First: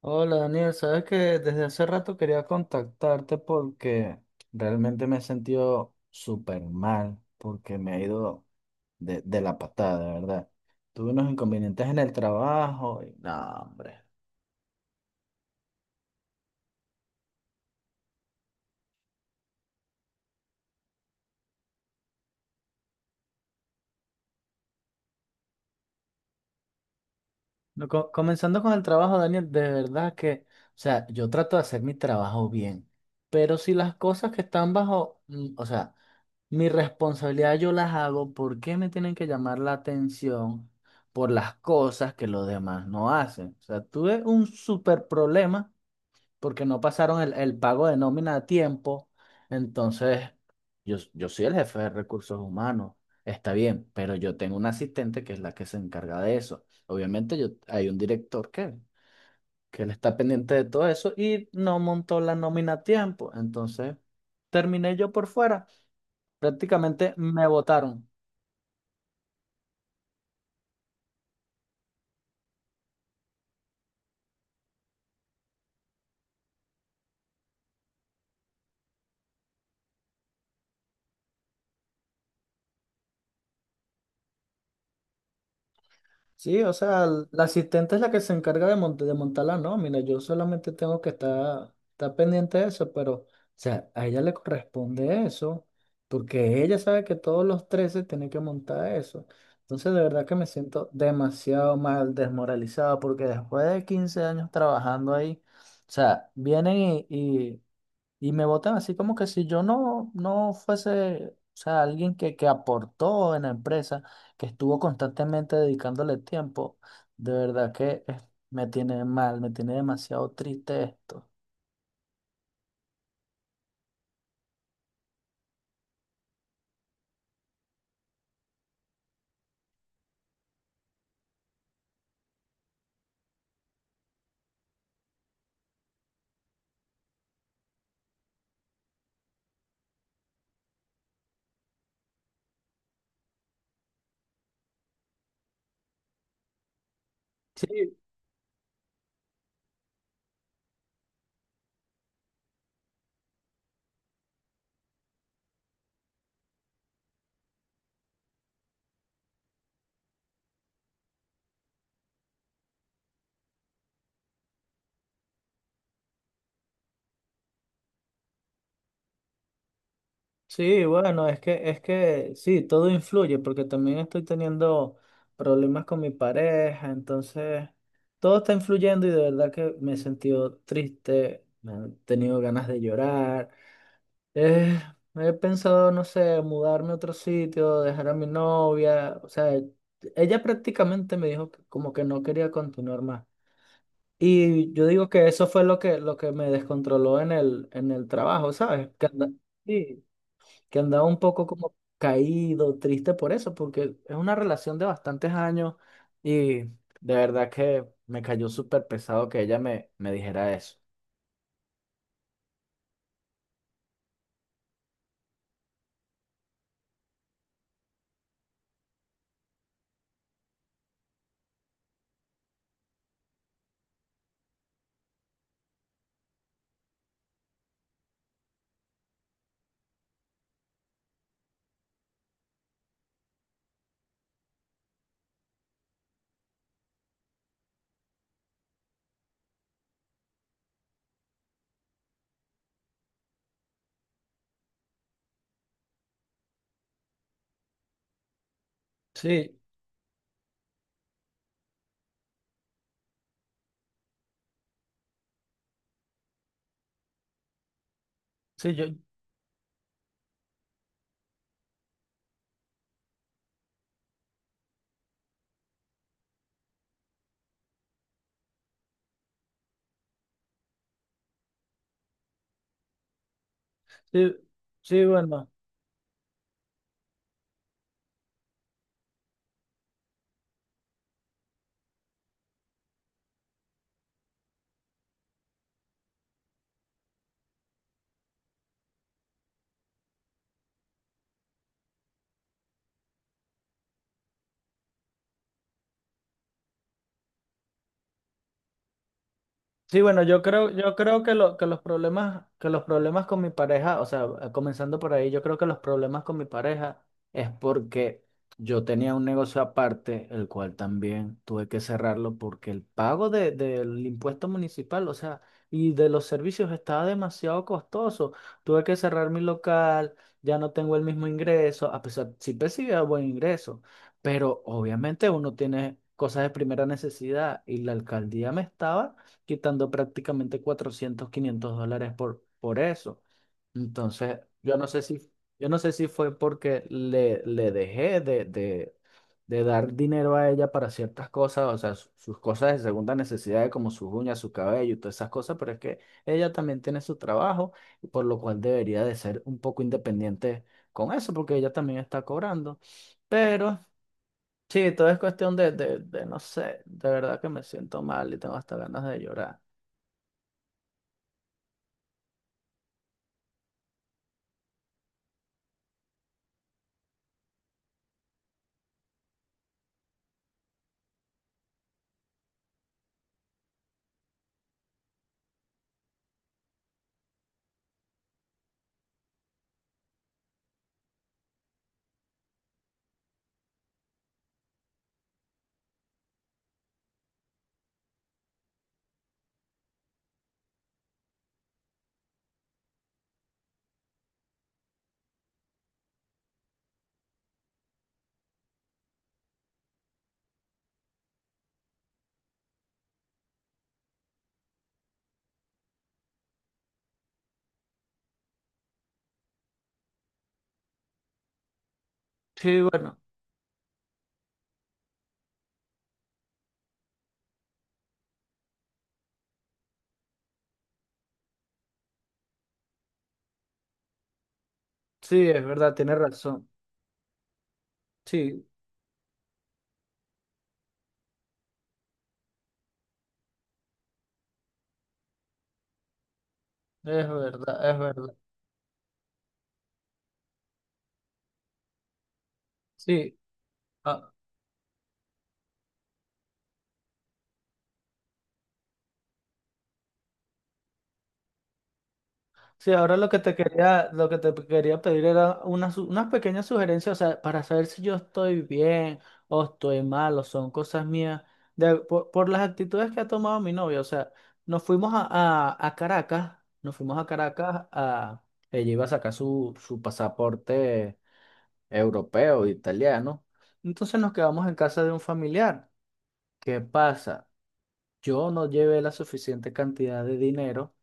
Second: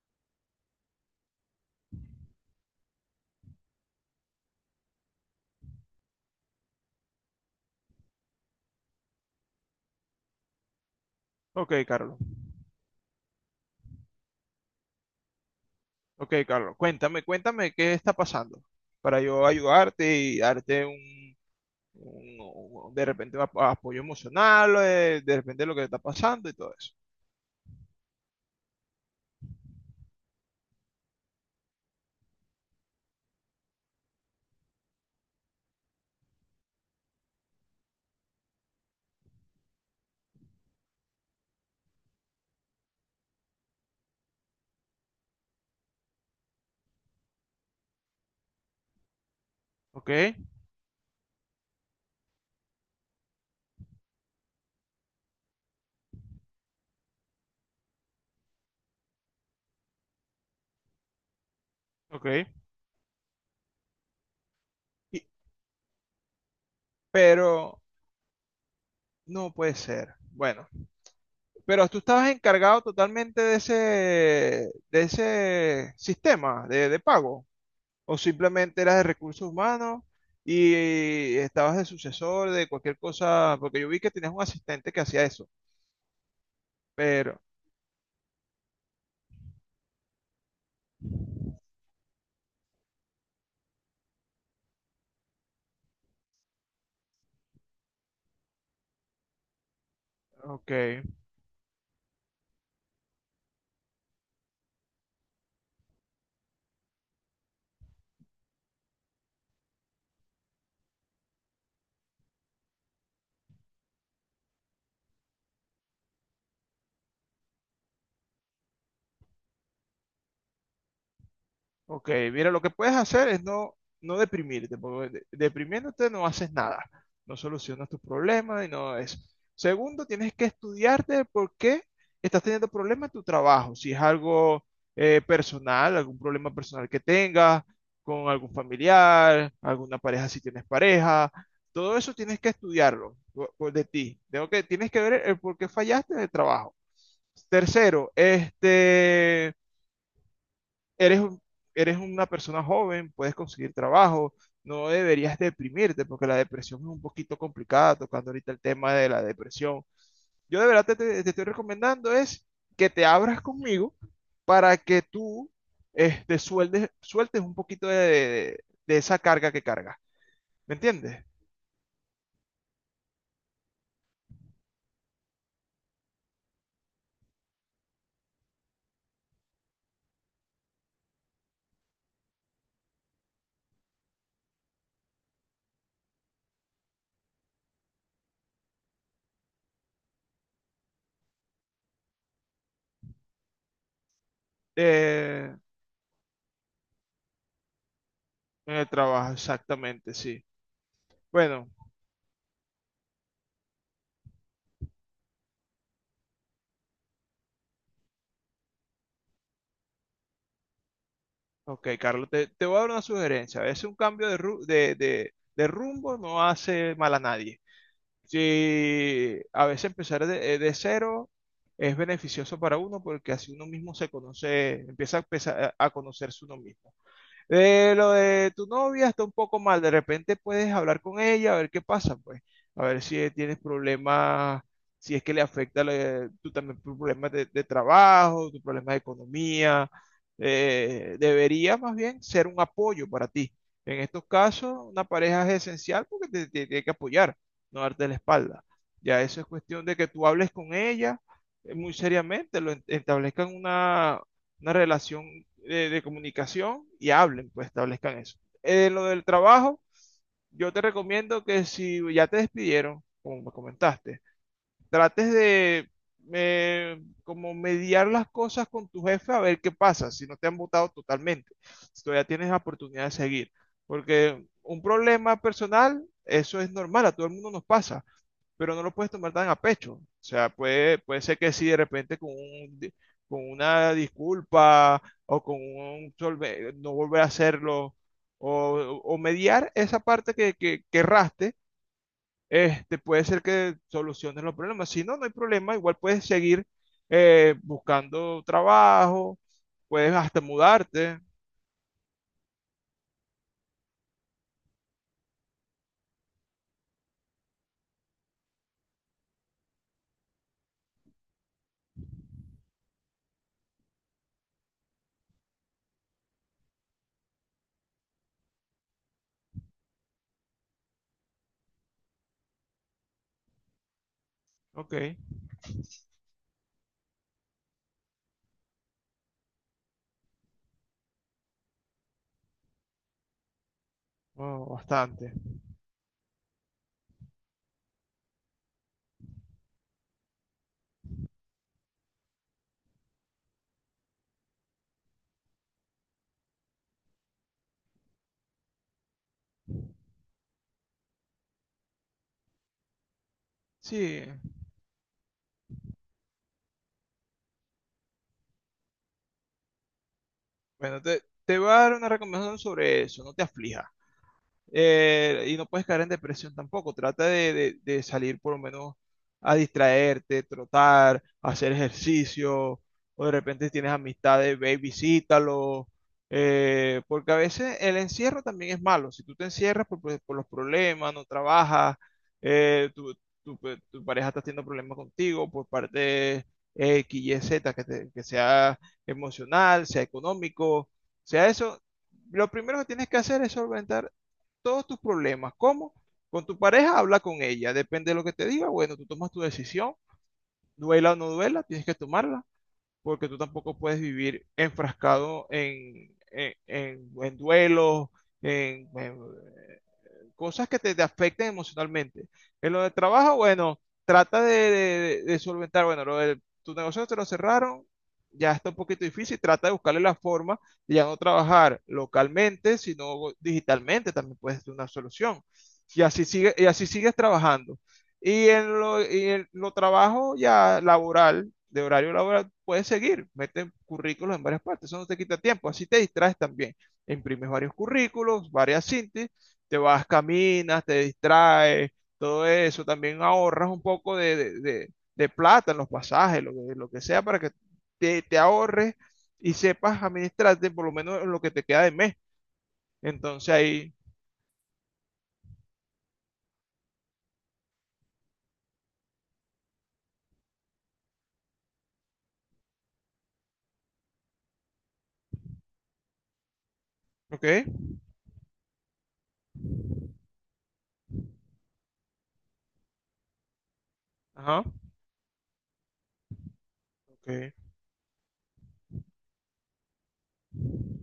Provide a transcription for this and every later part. Hola Daniel, sabes que desde hace rato quería contactarte porque realmente me he sentido súper mal, porque me ha ido de la patada, de verdad. Tuve unos Ok, inconvenientes en el Carlos. trabajo y no, hombre. Ok, Carlos. Cuéntame, cuéntame qué está pasando para yo ayudarte y darte un- de repente un apoyo emocional, de repente lo que está pasando y todo eso. No, comenzando con el trabajo, Daniel, de verdad que, o sea, yo trato de hacer mi trabajo bien, pero si las cosas que están bajo, o sea, mi responsabilidad yo las hago, ¿por qué me tienen que llamar la atención por las cosas que los demás no hacen? O sea, tuve un súper problema porque no pasaron el pago de nómina a tiempo. Ok, Entonces, yo soy el jefe de recursos humanos, está bien, pero yo tengo una asistente que es la que se encarga de eso. Obviamente, yo, hay un director que él está pendiente de todo eso y no montó ok. la nómina a tiempo. Entonces, terminé yo Y- por fuera. Prácticamente me pero votaron. no puede ser. Bueno, pero tú estabas encargado totalmente de ese sistema de pago o simplemente eras de recursos humanos. Y estabas de sucesor de cualquier cosa, porque yo vi que tenías un asistente que hacía eso. Sí, o sea, Pero, la asistente es la que se encarga de montar la nómina. Yo solamente tengo que estar pendiente de eso, pero, o sea, a ella le corresponde eso, porque ella sabe que todos los 13 tienen que montar eso. Entonces, de verdad que me siento ok, demasiado mal, desmoralizado, porque después de 15 años trabajando ahí, o sea, vienen y me votan así como que si yo no fuese, o sea, alguien que aportó en la empresa, que estuvo constantemente dedicándole tiempo, de verdad que me tiene mal, me tiene demasiado triste esto. ok. Mira, lo que puedes hacer es no deprimirte, porque deprimiéndote no haces nada, no solucionas tus problemas y no es. Segundo, tienes que estudiarte el por qué estás teniendo problemas en tu trabajo, si es algo personal, algún problema personal que tengas con algún familiar, alguna pareja si tienes pareja, todo eso tienes que estudiarlo por de ti. Tienes que ver el por qué fallaste en el trabajo. Sí, Tercero, eres, eres una persona joven, puedes conseguir trabajo, no deberías deprimirte porque la depresión es un poquito complicada, tocando ahorita el tema de la depresión. Yo de verdad te estoy recomendando es que te abras conmigo para que tú sueltes un poquito de, de esa carga que cargas. ¿Me sí, entiendes? bueno, es que sí, todo influye porque también estoy teniendo problemas con mi pareja, entonces todo está influyendo y de verdad que me he sentido triste, me han tenido ganas de llorar. Eh, he pensado, no sé, mudarme a otro sitio, dejar a mi novia. O sea, ella prácticamente me dijo que como que no quería continuar más. Y yo digo que eso Eh, fue lo que me descontroló en el trabajo, en ¿sabes? el trabajo, Sí, exactamente, sí. que andaba un poco Bueno, como caído, triste por eso, porque es una relación de bastantes años y de verdad que me cayó súper pesado que ella me dijera eso. ok, Carlos, te voy a dar una sugerencia. A veces un cambio de, de rumbo no hace mal a nadie. Sí, a veces empezar de cero es beneficioso para uno porque así uno mismo se conoce, empieza a, a conocerse uno mismo. Lo de tu novia está un poco mal. De repente puedes hablar con ella, a ver qué pasa, pues. A ver si tienes problemas, si es que tú también tu problema de trabajo, tu problema de economía. Debería más bien ser un apoyo para ti. En estos casos, una pareja es esencial porque te tiene que apoyar, no darte la espalda. Ya eso es Sí, cuestión de que tú hables con ella muy seriamente, establezcan una relación de comunicación y hablen, pues establezcan eso. sí, yo, En lo del trabajo, yo te recomiendo que si ya te despidieron, como me comentaste, trates de como mediar las cosas con tu jefe a ver qué pasa, si no te han votado totalmente, si todavía tienes la oportunidad de seguir. sí, Porque un sí, problema bueno. personal, eso es normal, a todo el mundo nos pasa pero no lo puedes tomar tan a pecho. O sea, puede ser que si de repente con con una disculpa o con un no volver a hacerlo o mediar esa parte que erraste, puede ser que soluciones los problemas. Si no, no hay problema, igual puedes seguir buscando trabajo, Sí, puedes bueno, hasta yo creo, yo mudarte. creo que, que los problemas con mi pareja, o sea, comenzando por ahí, yo creo que los problemas con mi pareja es porque yo tenía un negocio aparte, el cual también tuve que cerrarlo porque el pago del impuesto municipal, o sea, y de los servicios estaba demasiado costoso. Tuve que cerrar mi local, ya no tengo el mismo ingreso, a pesar, sí percibía buen ingreso, pero Ok, obviamente uno tiene cosas de primera necesidad y la alcaldía me estaba quitando prácticamente 400 $500 por eso. Entonces, oh, yo no sé si, bastante. yo no sé si fue porque le dejé de dar dinero a ella para ciertas cosas, o sea, sus cosas de segunda necesidad, como sus uñas, su cabello y todas esas cosas, pero es que ella también tiene su trabajo, por lo cual debería de ser un poco independiente con eso, porque ella también está cobrando. Pero... Sí, Sí, todo es cuestión de, no sé, de verdad que me siento mal y tengo hasta ganas de llorar. bueno, te voy a dar una recomendación sobre eso, no te aflijas. Y no puedes caer en depresión tampoco. Trata de, de salir por lo menos a distraerte, trotar, hacer ejercicio, o de repente tienes amistades, ve y visítalo. Porque a veces el encierro también es malo. Si tú te encierras por, por los problemas, no trabajas, eh, tu, pues, tu pareja está teniendo problemas contigo por parte X, Y, Z, que, que sea emocional, sea económico, sea eso. Lo primero que tienes que hacer es solventar todos tus problemas. ¿Cómo? Con tu pareja, habla con ella. Depende de lo que te diga. Bueno, tú tomas tu decisión. Duela o no duela, tienes que tomarla. Porque tú tampoco puedes vivir enfrascado en duelos, en, en- cosas que te afecten emocionalmente. En Sí, lo del bueno, trabajo, bueno, trata de, de solventar, bueno, lo del, tu negocio te lo cerraron, ya está un poquito difícil, trata de buscarle la forma de ya no trabajar localmente, sino digitalmente, también puede ser una solución. sí, es verdad, Y tienes así sigue, y razón. así sigues trabajando. Sí, Y en lo trabajo ya laboral, de horario laboral, puedes seguir, mete currículos en varias partes, eso no te quita tiempo, así te distraes también es imprimes varios verdad, es verdad. currículos, varias síntesis te vas, caminas, te distraes, todo eso. También Sí, ahorras un poco ah, de, de plata en los pasajes, lo que sea, para que te ahorres y sepas administrarte por lo menos en lo que te queda de mes. sí, ahora lo que Entonces te ahí, quería, lo que te quería pedir era unas unas pequeñas sugerencias, o sea, para saber si yo estoy bien o estoy mal o son cosas mías, de- por las actitudes que ha tomado mi novia. O sea, nos fuimos a Caracas, nos fuimos a ok, Caracas a... Ella iba a sacar su pasaporte europeo, italiano. Entonces nos ajá, quedamos en casa de un familiar. ¿Qué pasa? ok, Yo no llevé la suficiente cantidad de dinero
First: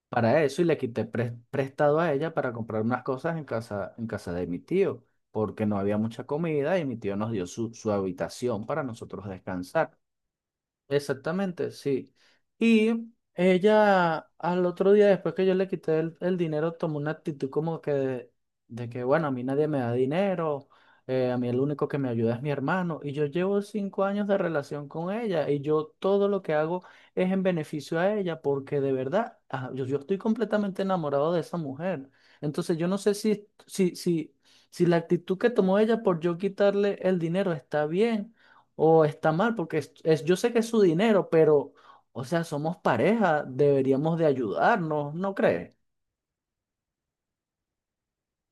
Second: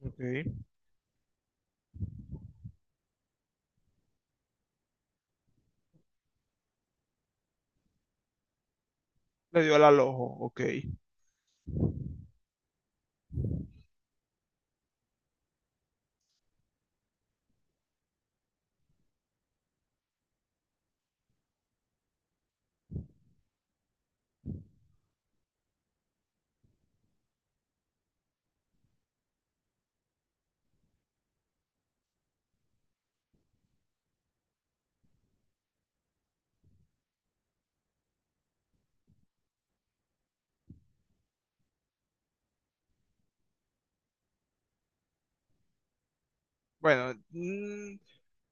ok. para eso y le quité prestado a ella para comprar unas cosas en casa de mi tío, porque no había mucha comida y mi tío nos dio su, su habitación para nosotros Le dio al descansar. alojo, ok. Exactamente, sí. Y ella al otro día, después que yo le quité el dinero, tomó una actitud como que de que, bueno, a mí nadie me da dinero, a mí el único que me ayuda es mi hermano. Y yo llevo 5 años de relación con ella y yo todo lo que hago es en beneficio a ella porque de verdad, ah, yo estoy completamente enamorado de esa mujer. Entonces yo no sé si la actitud que tomó ella por yo quitarle el dinero está bien o está mal, porque es- yo sé que es su dinero, pero, o sea, somos pareja, deberíamos de ayudarnos, ¿no crees? Bueno,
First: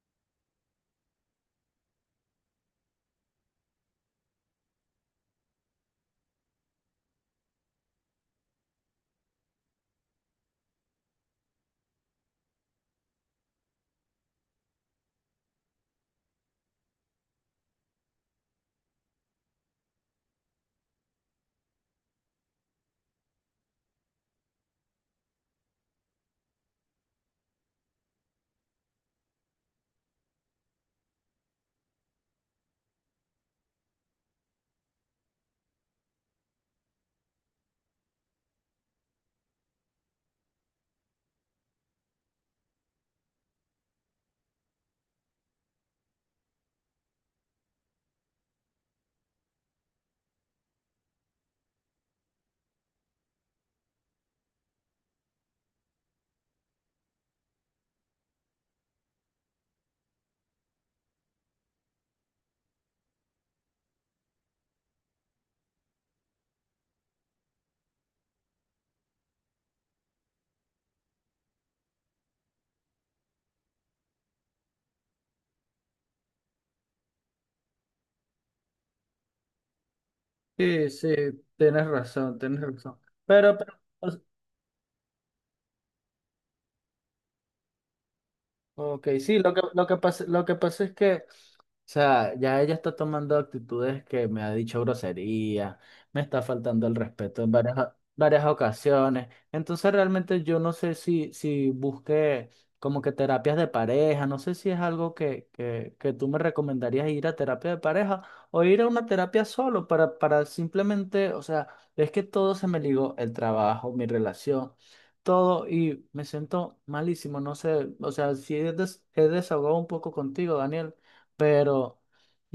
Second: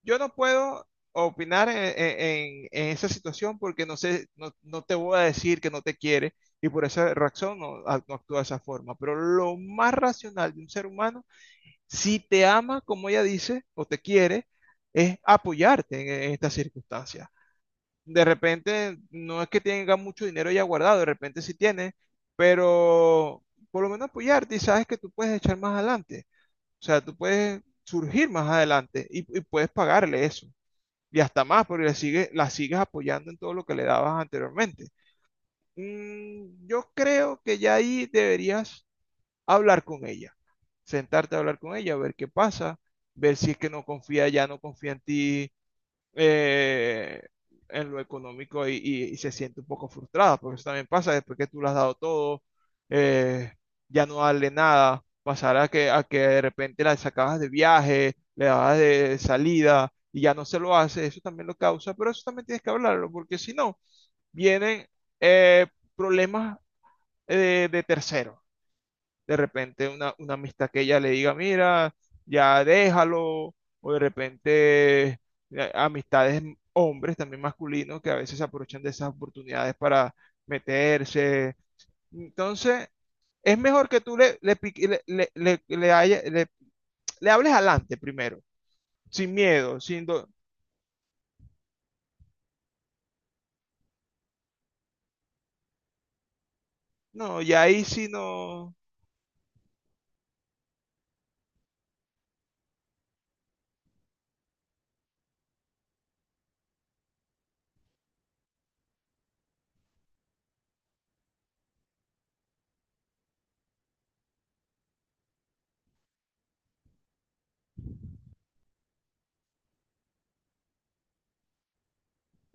yo no puedo opinar en esa situación porque no sé, no te voy a decir que no te quiere y por esa razón no, no actúa de esa forma. Pero lo más racional de un ser humano, si te ama como ella dice o te quiere, es apoyarte en estas circunstancias. De repente, no es que tenga mucho dinero ya guardado, de repente sí tiene, pero por lo menos apoyarte y sabes que tú puedes echar más adelante. O sea, tú puedes surgir más adelante y puedes pagarle eso. Y hasta más, porque le sigue, la sigues apoyando en todo lo que le dabas anteriormente. Mm, yo creo que ya ahí deberías hablar con ella, sentarte a hablar con ella, ver qué pasa, ver si es que no confía, ya no confía en ti, eh, en lo económico y, y se siente un poco frustrada, porque eso también pasa después que tú le has dado todo, eh, ya no darle nada, pasar a que de repente la sacabas de viaje, le dabas de salida y ya no se lo hace, eso también lo causa, pero eso también tienes que hablarlo, porque si no, vienen eh, problemas de terceros de repente una amistad que ella le diga, mira, ya déjalo, o de repente amistades hombres también masculinos que a veces se aprovechan de esas oportunidades para Sí, sí, meterse. tienes razón, tienes Entonces, razón. Pero, es pero, mejor que o- tú le, le, pique- le haya- le- le hables adelante primero, ok, sin sí, lo que, miedo, lo que sin... pasa, lo que pasa es que sea, ya ella está tomando actitudes que me ha dicho grosería, me está faltando el No, respeto en y varias, ahí sí varias no... ocasiones. Entonces realmente yo no sé si busqué como que terapias de pareja, no sé si es algo que tú me recomendarías ir a terapia de pareja o ir a una terapia solo para simplemente, o sea, es que todo se me ligó, el trabajo, mi relación. Todo y me siento malísimo, no sé, o sea, si he, he desahogado un poco contigo, Daniel, pero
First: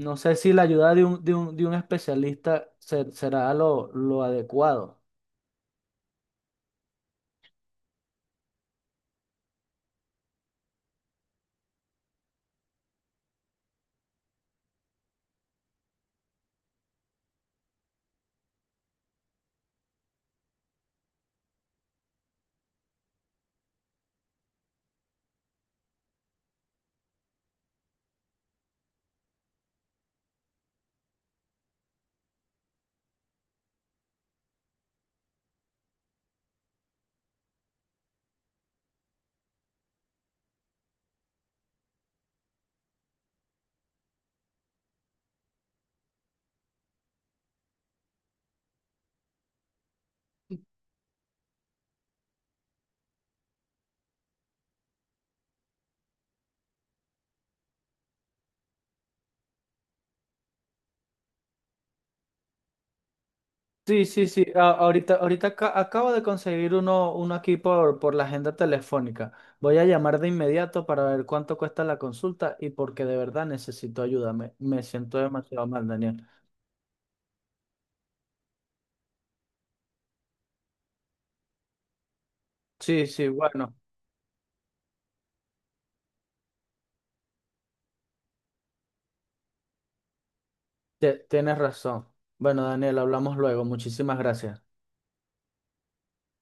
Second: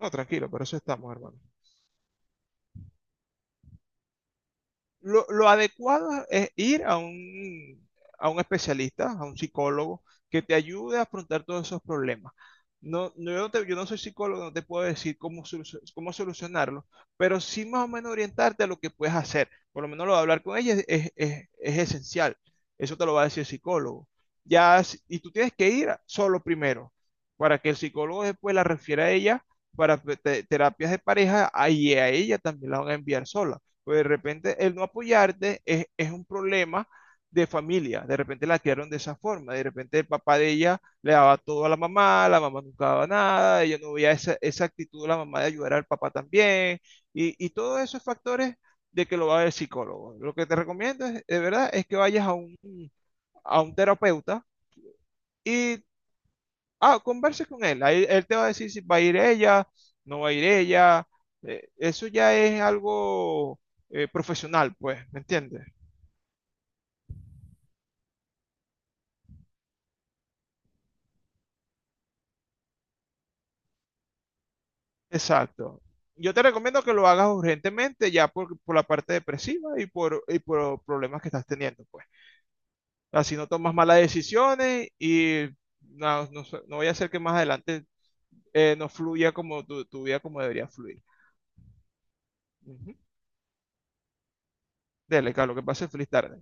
No, sé tranquilo, si la por eso ayuda de estamos, un, de hermano. un, de un especialista será lo adecuado. Lo adecuado es ir a un especialista, a un psicólogo, que te ayude a afrontar todos esos problemas. No, no, yo, yo no soy psicólogo, no te puedo decir cómo solucionarlo, pero sí más o menos orientarte a lo que puedes hacer. Por lo menos lo de hablar con ella es esencial. Eso te lo va a decir el psicólogo. Ya, y tú tienes que ir solo primero, para que el psicólogo después la refiera a ella para terapias de pareja, ahí a ella también la van a enviar sola. Pues de repente el no apoyarte es un problema de familia. De repente la criaron de esa forma. De repente el papá de ella le daba todo a la mamá nunca daba nada, ella no veía esa, esa actitud de la mamá de ayudar al papá también. Y todos esos factores de que lo va a ver el psicólogo. Lo que te recomiendo es, de verdad es que vayas a un terapeuta y Ah, converse con él. Ahí él te va a decir si va a ir ella, no va a ir ella. Eso ya es algo Sí, sí, sí. a- profesional, pues, ahorita, ¿me ahorita entiendes? aca- acabo de conseguir uno aquí por la agenda telefónica. Voy a llamar de inmediato para ver cuánto cuesta la consulta y porque de verdad necesito ayuda. Me siento demasiado Exacto. mal, Daniel. Yo te recomiendo que lo hagas urgentemente ya por la parte depresiva y por los problemas que estás teniendo, pues. Sí, sí, Así no tomas bueno, malas decisiones y no, sé, no vaya a ser que más adelante no fluya como tu vida como debería fluir. te- tienes razón. Bueno, Ujú. Daniel, hablamos luego. Muchísimas gracias. Dele, Carlos, que pase feliz tarde.